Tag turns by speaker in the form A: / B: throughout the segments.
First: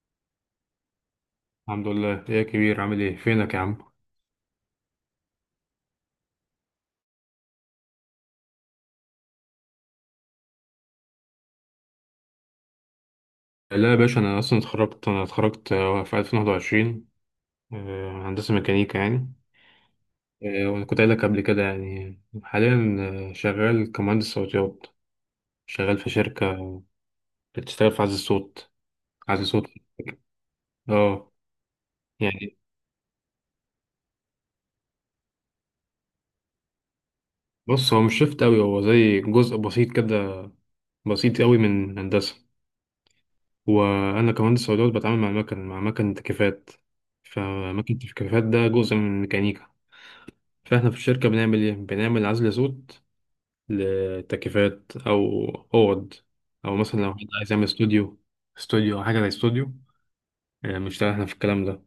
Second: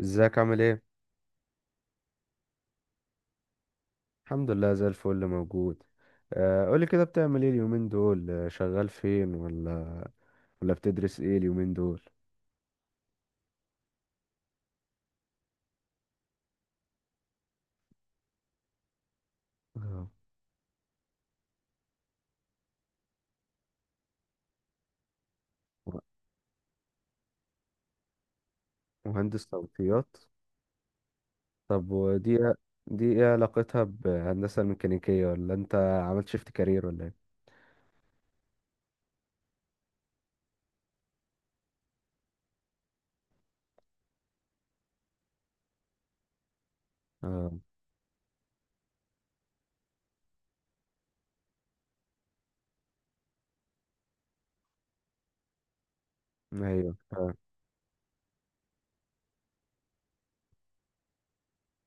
A: ازيك عامل ايه؟
B: الحمد لله، ايه يا كبير؟ عامل ايه؟ فينك يا عم؟
A: الحمد لله زي الفل موجود. قولي كده بتعمل ايه اليومين دول؟ شغال فين ولا ولا بتدرس ايه اليومين دول؟
B: لا يا باشا، انا اصلا اتخرجت في 2021. هندسه ميكانيكا يعني.
A: آه،
B: وانا كنت قايل لك قبل كده، يعني حاليا شغال كمهندس صوتيات. شغال في شركه بتشتغل في عزل الصوت.
A: مهندس
B: عزل صوت.
A: صوتيات؟
B: اه.
A: طب ودي
B: يعني
A: دي ايه علاقتها بهندسة الميكانيكية، ولا انت عملت شيفت كارير ولا ايه؟
B: بص، هو مش شفت قوي، هو زي جزء بسيط كده، بسيط قوي من هندسه. وانا كمهندس صوتيات بتعامل مع المكن، مع مكن تكييفات.
A: اه.
B: فمكن التكييفات ده جزء من الميكانيكا. فاحنا في الشركة بنعمل ايه؟ بنعمل عزل صوت لتكييفات، او اوض، او
A: ايوه،
B: مثلا لو حد عايز يعمل استوديو، استوديو او حاجة زي استوديو. بنشتغل احنا في الكلام ده،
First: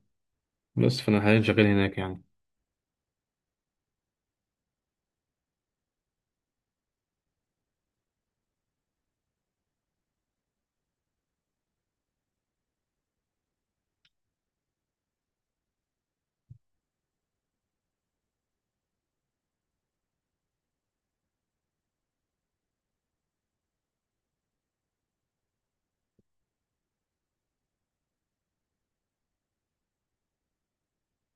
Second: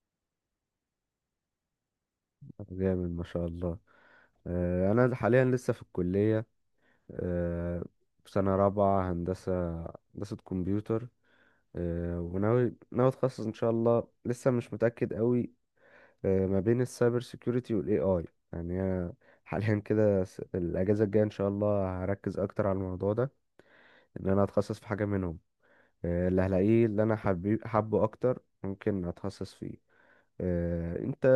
B: بس فانا حاليا شغال هناك يعني.
A: جامد ما شاء الله. انا حاليا لسه في الكلية، آه، في سنة رابعة هندسة، هندسة كمبيوتر. وناوي اتخصص ان شاء الله، لسه مش متأكد قوي، ما بين السايبر سيكيورتي والاي اي. يعني أنا حاليا كده الاجازه الجايه ان شاء الله هركز اكتر على الموضوع ده، ان انا اتخصص في حاجه منهم، اللي هلاقيه اللي انا حابه اكتر ممكن اتخصص فيه. انت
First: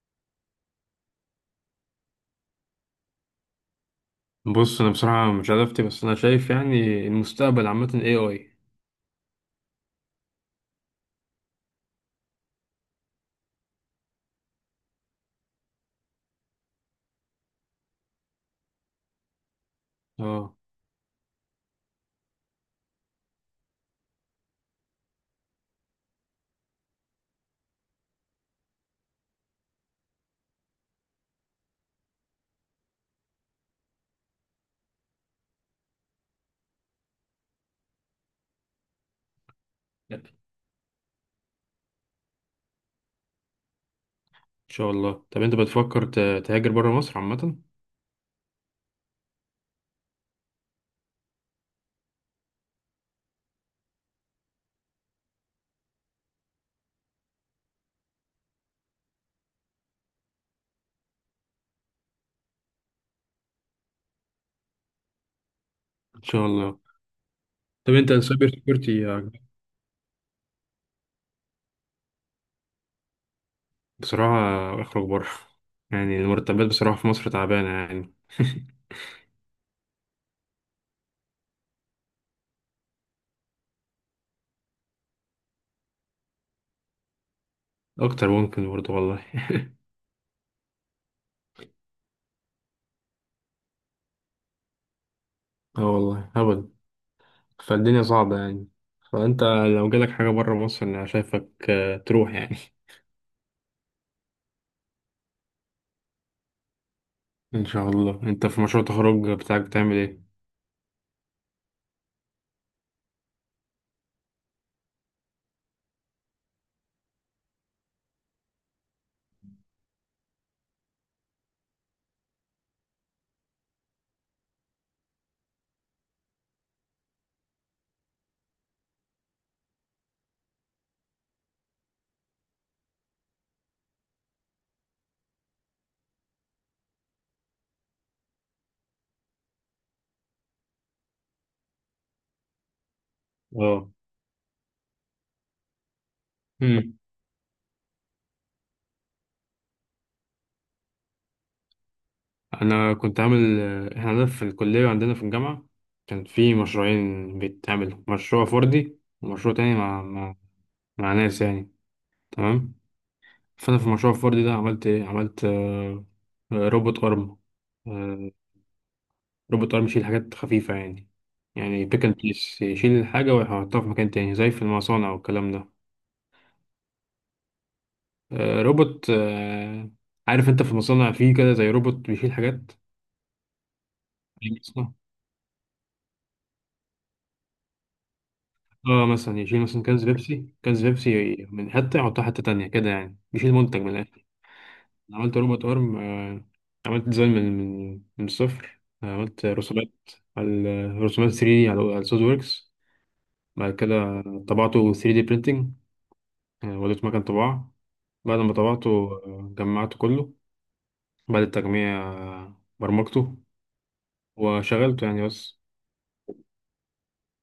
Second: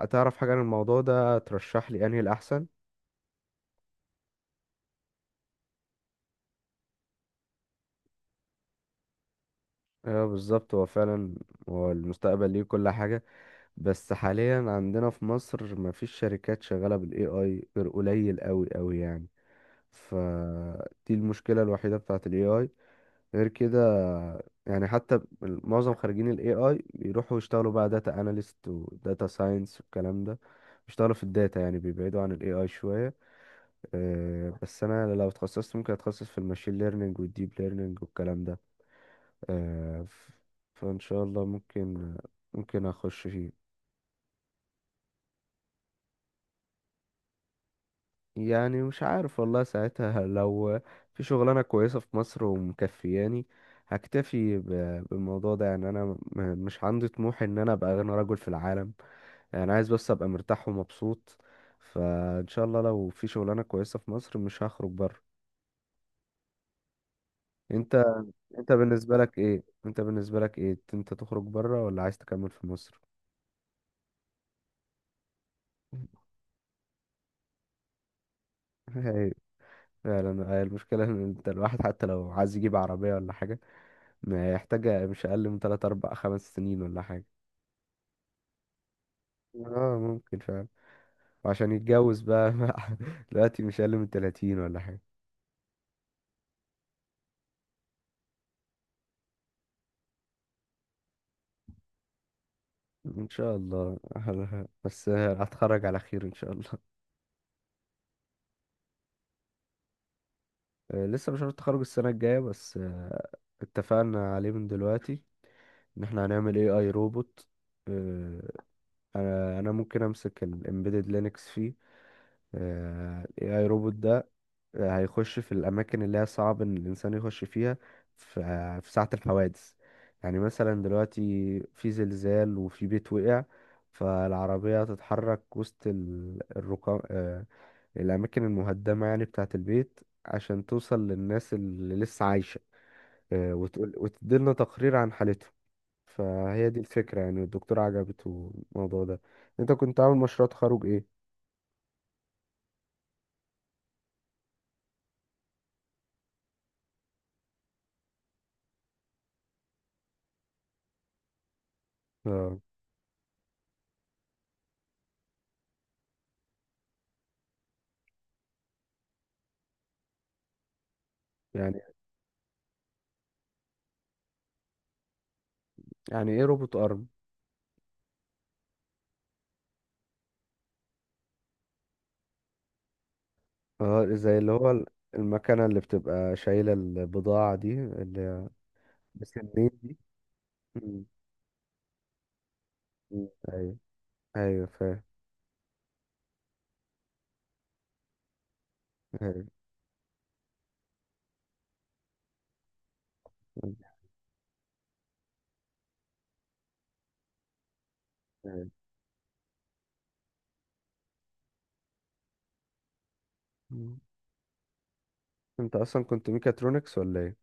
A: هتعرف حاجه عن الموضوع ده ترشح لي انهي الاحسن؟
B: بص انا بصراحة مش عرفت، بس انا شايف يعني المستقبل عامة اي اي.
A: اه بالظبط، هو فعلا هو المستقبل ليه كل حاجه. بس حاليا عندنا في مصر مفيش شركات شغاله بالاي اي غير قليل قوي قوي يعني.
B: اه.
A: فدي المشكلة الوحيدة بتاعة ال AI. غير كده يعني حتى معظم خريجين ال AI بيروحوا يشتغلوا بقى داتا analyst و data science والكلام ده. بيشتغلوا في الداتا يعني بيبعدوا عن ال AI شوية. بس أنا لو اتخصصت ممكن أتخصص في الماشين ليرنينج والديب ليرنينج والكلام ده. آه،
B: لا، ان
A: ف- فإن شاء الله ممكن أخش فيه.
B: شاء الله طب انت بتفكر تهاجر بره مصر عامة؟
A: يعني مش عارف والله، ساعتها لو في شغلانة كويسة في مصر ومكفياني هكتفي بالموضوع ده يعني، مش عندي طموح ان انا ابقى اغنى رجل في العالم، يعني عايز بس ابقى مرتاح ومبسوط. فان شاء الله لو في شغلانة كويسة في مصر مش هخرج بره.
B: ان شاء الله. طب
A: انت
B: انت السايبر
A: انت
B: سيكيورتي
A: بالنسبة لك
B: عجبك؟
A: ايه انت بالنسبة لك ايه، انت تخرج بره ولا عايز تكمل في مصر؟
B: بصراحة اخرج بره. يعني المرتبات بصراحة في مصر تعبانة يعني.
A: هي فعلا هي المشكلة ان انت الواحد حتى لو عايز يجيب عربية ولا حاجة، محتاجة مش أقل من تلات أربع خمس سنين ولا حاجة.
B: اكتر ممكن برضه والله.
A: اه ممكن فعلا. وعشان يتجوز بقى دلوقتي مش أقل من تلاتين ولا حاجة.
B: اه والله هبل. فالدنيا صعبة يعني. فانت لو جالك حاجة بره مصر انا شايفك تروح يعني.
A: إن شاء الله. بس هتخرج على خير إن شاء الله.
B: ان شاء الله. انت في مشروع التخرج بتاعك بتعمل ايه؟
A: لسه مش عارف، التخرج السنة الجاية بس اتفقنا عليه من دلوقتي، إن احنا هنعمل اي اي روبوت. آه، أنا ممكن أمسك الامبيدد لينكس فيه. الاي اي روبوت ده هيخش في الأماكن اللي هي صعب إن الإنسان يخش فيها. ف- في ساعة الحوادث يعني، مثلا دلوقتي في زلزال وفي بيت وقع، فالعربية هتتحرك وسط الركام، الأماكن المهدمة يعني بتاعة البيت، عشان توصل للناس اللي لسه عايشة،
B: اه.
A: وتقول وتديلنا تقرير عن حالتهم. فهي دي
B: امم
A: الفكرة يعني، الدكتور عجبته الموضوع ده. انت كنت عامل مشروع تخرج ايه؟
B: انا كنت عامل احنا عندنا في الكلية وعندنا في الجامعة كان في مشروعين بيتعملوا، مشروع فردي ومشروع تاني مع مع ناس يعني.
A: اه.
B: تمام. فانا في المشروع الفردي ده عملت ايه؟ عملت روبوت ارم. روبوت ارم يشيل حاجات خفيفة، يعني
A: يعني
B: يعني بيك اند بليس، يشيل الحاجة ويحطها في مكان تاني زي في المصانع والكلام ده.
A: يعني ايه روبوت ارم؟
B: روبوت. عارف انت في المصانع فيه كده زي روبوت بيشيل حاجات،
A: اه زي اللي
B: يعني
A: هو
B: مثلا-
A: المكنة اللي بتبقى شايلة البضاعة دي اللي هي
B: اه مثلا يشيل
A: بسنين
B: مثلا
A: دي.
B: كنز بيبسي، كنز
A: مم.
B: بيبسي من حتة يحطها حتة تانية كده، يعني
A: مم.
B: يشيل
A: ايوه،
B: منتج من الآخر.
A: ايوه فاهم.
B: أنا عملت روبوت ارم. عملت ديزاين من الصفر.
A: ايوه.
B: عملت رسومات على رسومات 3D على سوليد ووركس.
A: مم.
B: بعد كده طبعته 3D printing. وديته مكان طباعة. بعد ما
A: أيوة.
B: طبعته جمعته كله. بعد التجميع برمجته
A: مم.
B: وشغلته يعني بس.
A: انت اصلا كنت ميكاترونكس ولا ايه؟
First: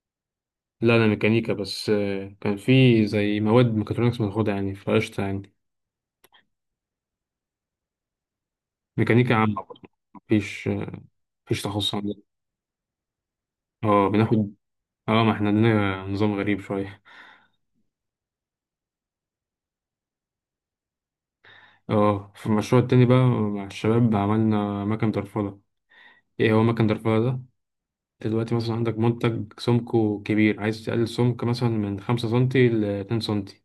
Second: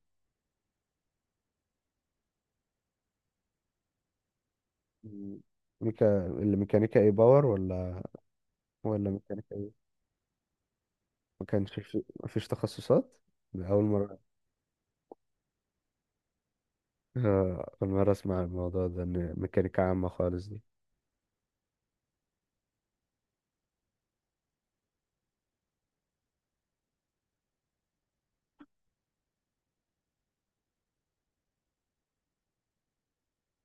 B: لا أنا ميكانيكا بس. كان في زي مواد ميكاترونكس بناخدها يعني، فقشطة
A: مم.
B: يعني.
A: ميكا اللي ميكانيكا ايه باور ولا ولا
B: ميكانيكا
A: ميكانيكا
B: عامة. مم.
A: ايه؟
B: مفيش.
A: ما
B: مفيش
A: كانش
B: تخصص
A: في،
B: عندنا.
A: مفيش تخصصات؟ ده أول
B: اه
A: مرة.
B: بناخد. اه ما احنا عندنا نظام غريب شوية.
A: أول مرة أسمع الموضوع ده إن ميكانيكا عامة خالص دي.
B: اه في المشروع التاني بقى مع الشباب عملنا مكن درفلة. ايه هو مكن درفلة ده؟ دلوقتي مثلا عندك منتج سمكه كبير، عايز تقلل سمك مثلا من 5 سم لـ 2 سم.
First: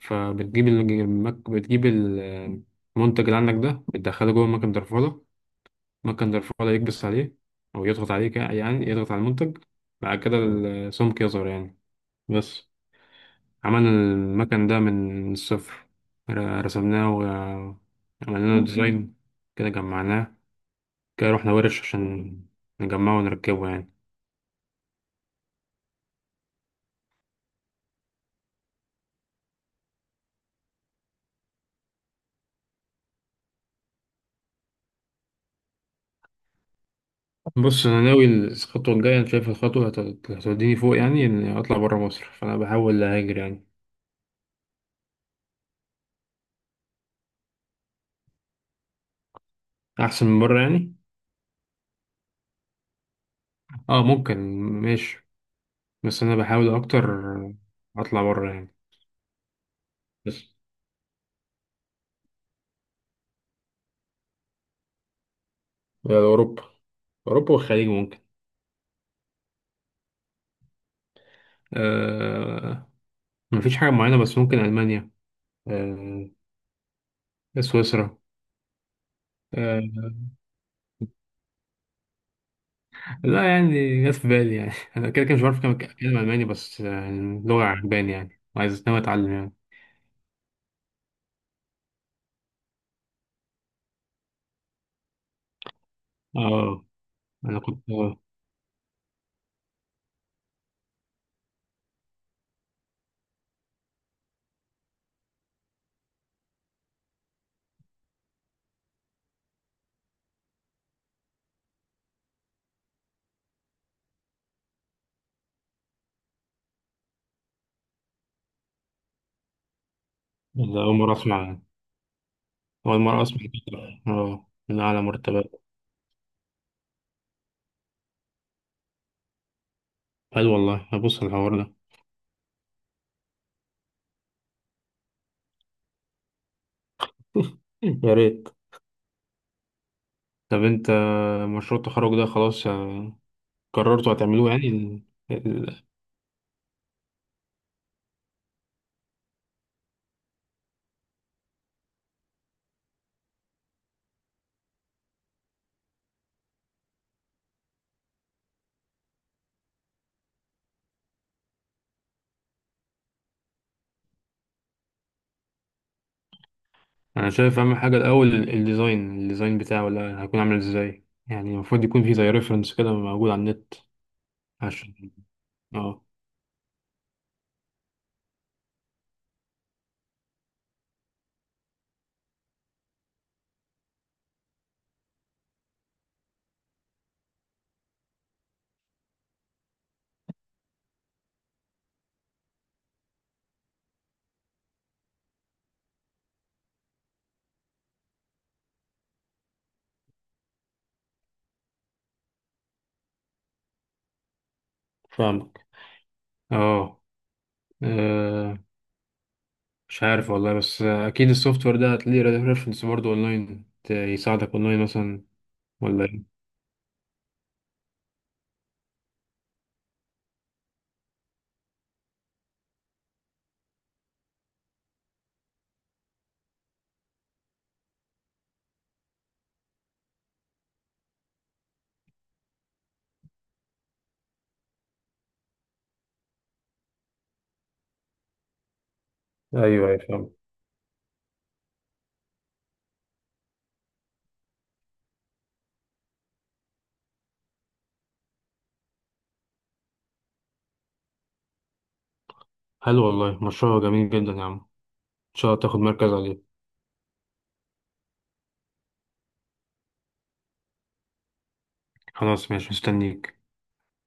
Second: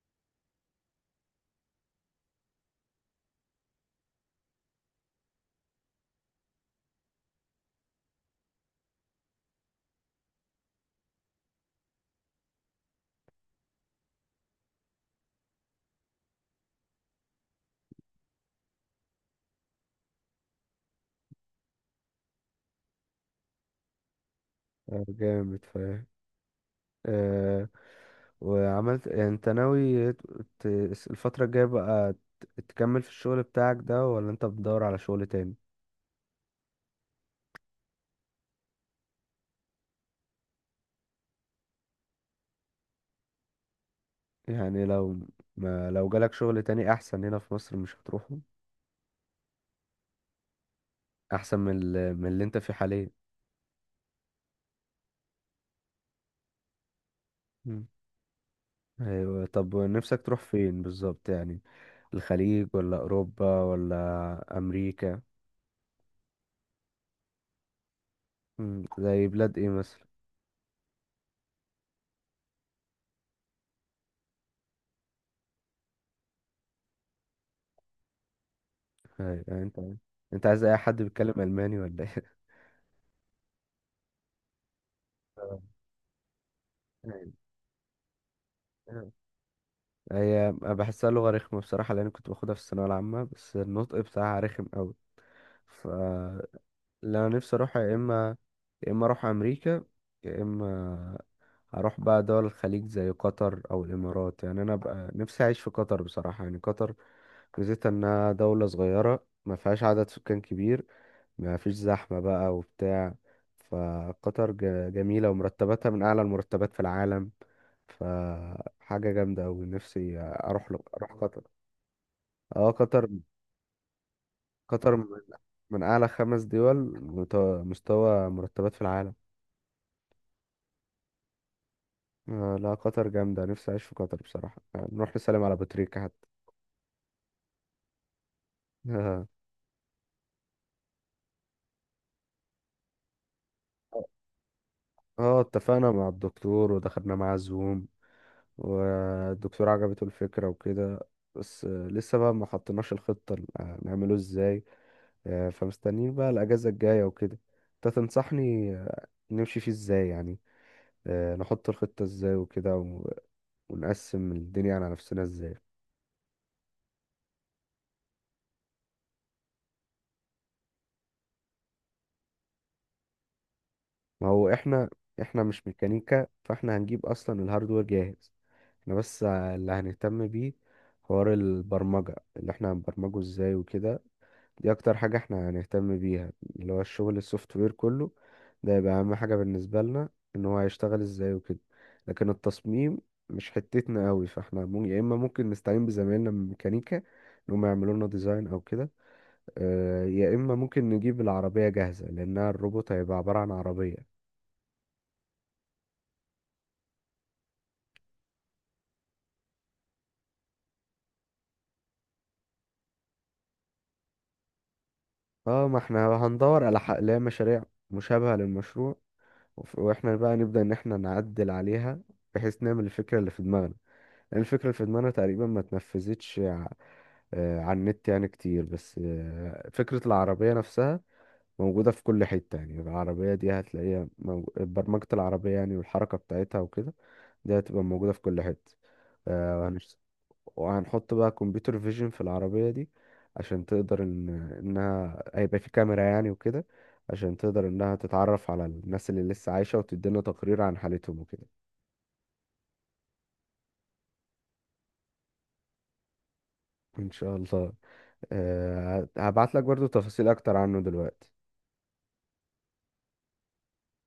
B: بتجيب المنتج اللي عندك ده، بتدخله جوه مكن درفولة. مكن درفولة يكبس عليه أو يضغط عليه، يعني يضغط على المنتج. بعد كده السمك يظهر يعني. بس عملنا المكن ده من الصفر. رسمناه وعملنا له ديزاين، كده جمعناه، كده رحنا ورش عشان نجمعه ونركبه يعني.
A: جامد فاهم. آه، وعملت يعني انت ناوي ت- الفترة الجاية بقى تكمل في الشغل بتاعك ده ولا انت بتدور على شغل تاني؟
B: بص أنا ناوي الخطوة الجاية. أنا شايف الخطوة هتوديني فوق، يعني إني أطلع برا مصر، فأنا بحاول أهاجر يعني.
A: يعني لو ما لو جالك شغل تاني احسن هنا في مصر مش هتروحه؟
B: أحسن من برا يعني.
A: احسن من من اللي انت فيه حاليا.
B: اه ممكن ماشي، بس انا بحاول اكتر
A: مم.
B: اطلع بره يعني.
A: ايوه، طب نفسك تروح
B: بس
A: فين بالظبط يعني، الخليج ولا اوروبا ولا امريكا؟
B: اوروبا. اوروبا والخليج ممكن.
A: زي بلاد ايه مثلا؟
B: آه. مفيش حاجه معينه، بس ممكن المانيا، آه، سويسرا.
A: أيوة، يعني انت
B: آه،
A: عايز اي حد بيتكلم الماني ولا ايه؟
B: لا يعني، جت في بالي يعني. انا كده كده مش بعرف أتكلم أتكلم الماني، بس اللغه عجباني يعني وعايز، ناوي
A: أيوة.
B: اتعلم يعني.
A: هي بحسها لغة رخمة بصراحة لأن كنت باخدها في الثانوية العامة، بس النطق بتاعها رخم أوي. ف
B: اه.
A: اللي أنا نفسي
B: انا
A: أروحها
B: كنت
A: يا إما يا إما أروح أمريكا، يا إما أروح بقى دول الخليج زي قطر أو الإمارات. يعني أنا بقى نفسي أعيش في قطر بصراحة، يعني قطر ميزتها إنها دولة صغيرة، ما فيهاش عدد سكان كبير، ما فيش زحمة بقى وبتاع. فقطر جميلة ومرتباتها من أعلى المرتبات في العالم، فحاجة جامدة أوي، نفسي أروح
B: أنا اول
A: أروح
B: مره
A: قطر.
B: اسمع يعني.
A: اه
B: اول
A: قطر.
B: مره اسمع كده. اه من
A: قطر
B: اعلى
A: من
B: مرتبات.
A: من اعلى خمس دول، مت- مستوى مرتبات في العالم.
B: حلو والله، هبص على الحوار ده.
A: آه لا قطر جامدة، نفسي اعيش في قطر بصراحة، آه نروح نسلم على بطريقة حتى.
B: يا ريت.
A: اه.
B: طب انت، مشروع التخرج ده خلاص قررتوا هتعملوه؟ يعني ال...
A: اتفقنا مع الدكتور ودخلنا معاه زوم، والدكتور عجبته الفكرة وكده. بس لسه بقى ما حطيناش الخطة نعمله ازاي. فمستنيين بقى الأجازة الجاية وكده. انت تنصحني نمشي فيه ازاي يعني، نحط الخطة ازاي وكده ونقسم الدنيا على نفسنا ازاي؟
B: انا شايف اهم حاجه الاول الديزاين بتاعه، ولا هيكون عامل ازاي؟ يعني المفروض يكون في زي ريفرنس كده موجود على النت
A: ما هو احنا
B: عشان.
A: مش
B: اه
A: ميكانيكا، فاحنا هنجيب اصلا الهاردوير جاهز. احنا بس اللي هنهتم بيه حوار البرمجة، اللي احنا هنبرمجه ازاي وكده. دي اكتر حاجة احنا هنهتم بيها، اللي هو الشغل السوفت وير كله. ده يبقى اهم حاجة بالنسبة لنا، ان هو هيشتغل ازاي وكده. لكن التصميم مش حتتنا قوي، فاحنا يا اما ممكن نستعين بزمايلنا من ميكانيكا ان هم يعملوا لنا ديزاين او كده، يا اما ممكن نجيب العربية جاهزة لانها الروبوت هيبقى عبارة عن عربية.
B: فاهمك. اه. آه، مش عارف والله، بس اكيد السوفت وير ده هتلاقيه ريفرنس برضه اونلاين، يساعدك اونلاين مثلا.
A: اه ما
B: ولا
A: احنا
B: ايه؟
A: هندور على حق اللي هي مشاريع مشابهة للمشروع، واحنا بقى نبدأ ان احنا نعدل عليها بحيث نعمل الفكرة اللي في دماغنا، لان الفكرة اللي في دماغنا تقريبا ما اتنفذتش على النت يعني كتير. بس فكرة العربية نفسها موجودة في كل حتة. يعني العربية دي هتلاقيها برمجة العربية يعني والحركة بتاعتها وكده، دي هتبقى موجودة في كل حتة. آه
B: ايوه
A: وهنش-
B: ايوه فاهم.
A: وهنحط بقى كمبيوتر فيجن في العربية دي عشان تقدر ان انها هيبقى في كاميرا يعني وكده، عشان تقدر انها تتعرف على الناس اللي لسه عايشة وتدينا تقرير عن حالتهم وكده.
B: حلو والله مشروع جميل جدا يا عم. ان شاء الله تاخد مركز عليه.
A: ان شاء الله. أه هبعت لك برضو تفاصيل اكتر عنه دلوقتي.
B: خلاص ماشي مستنيك.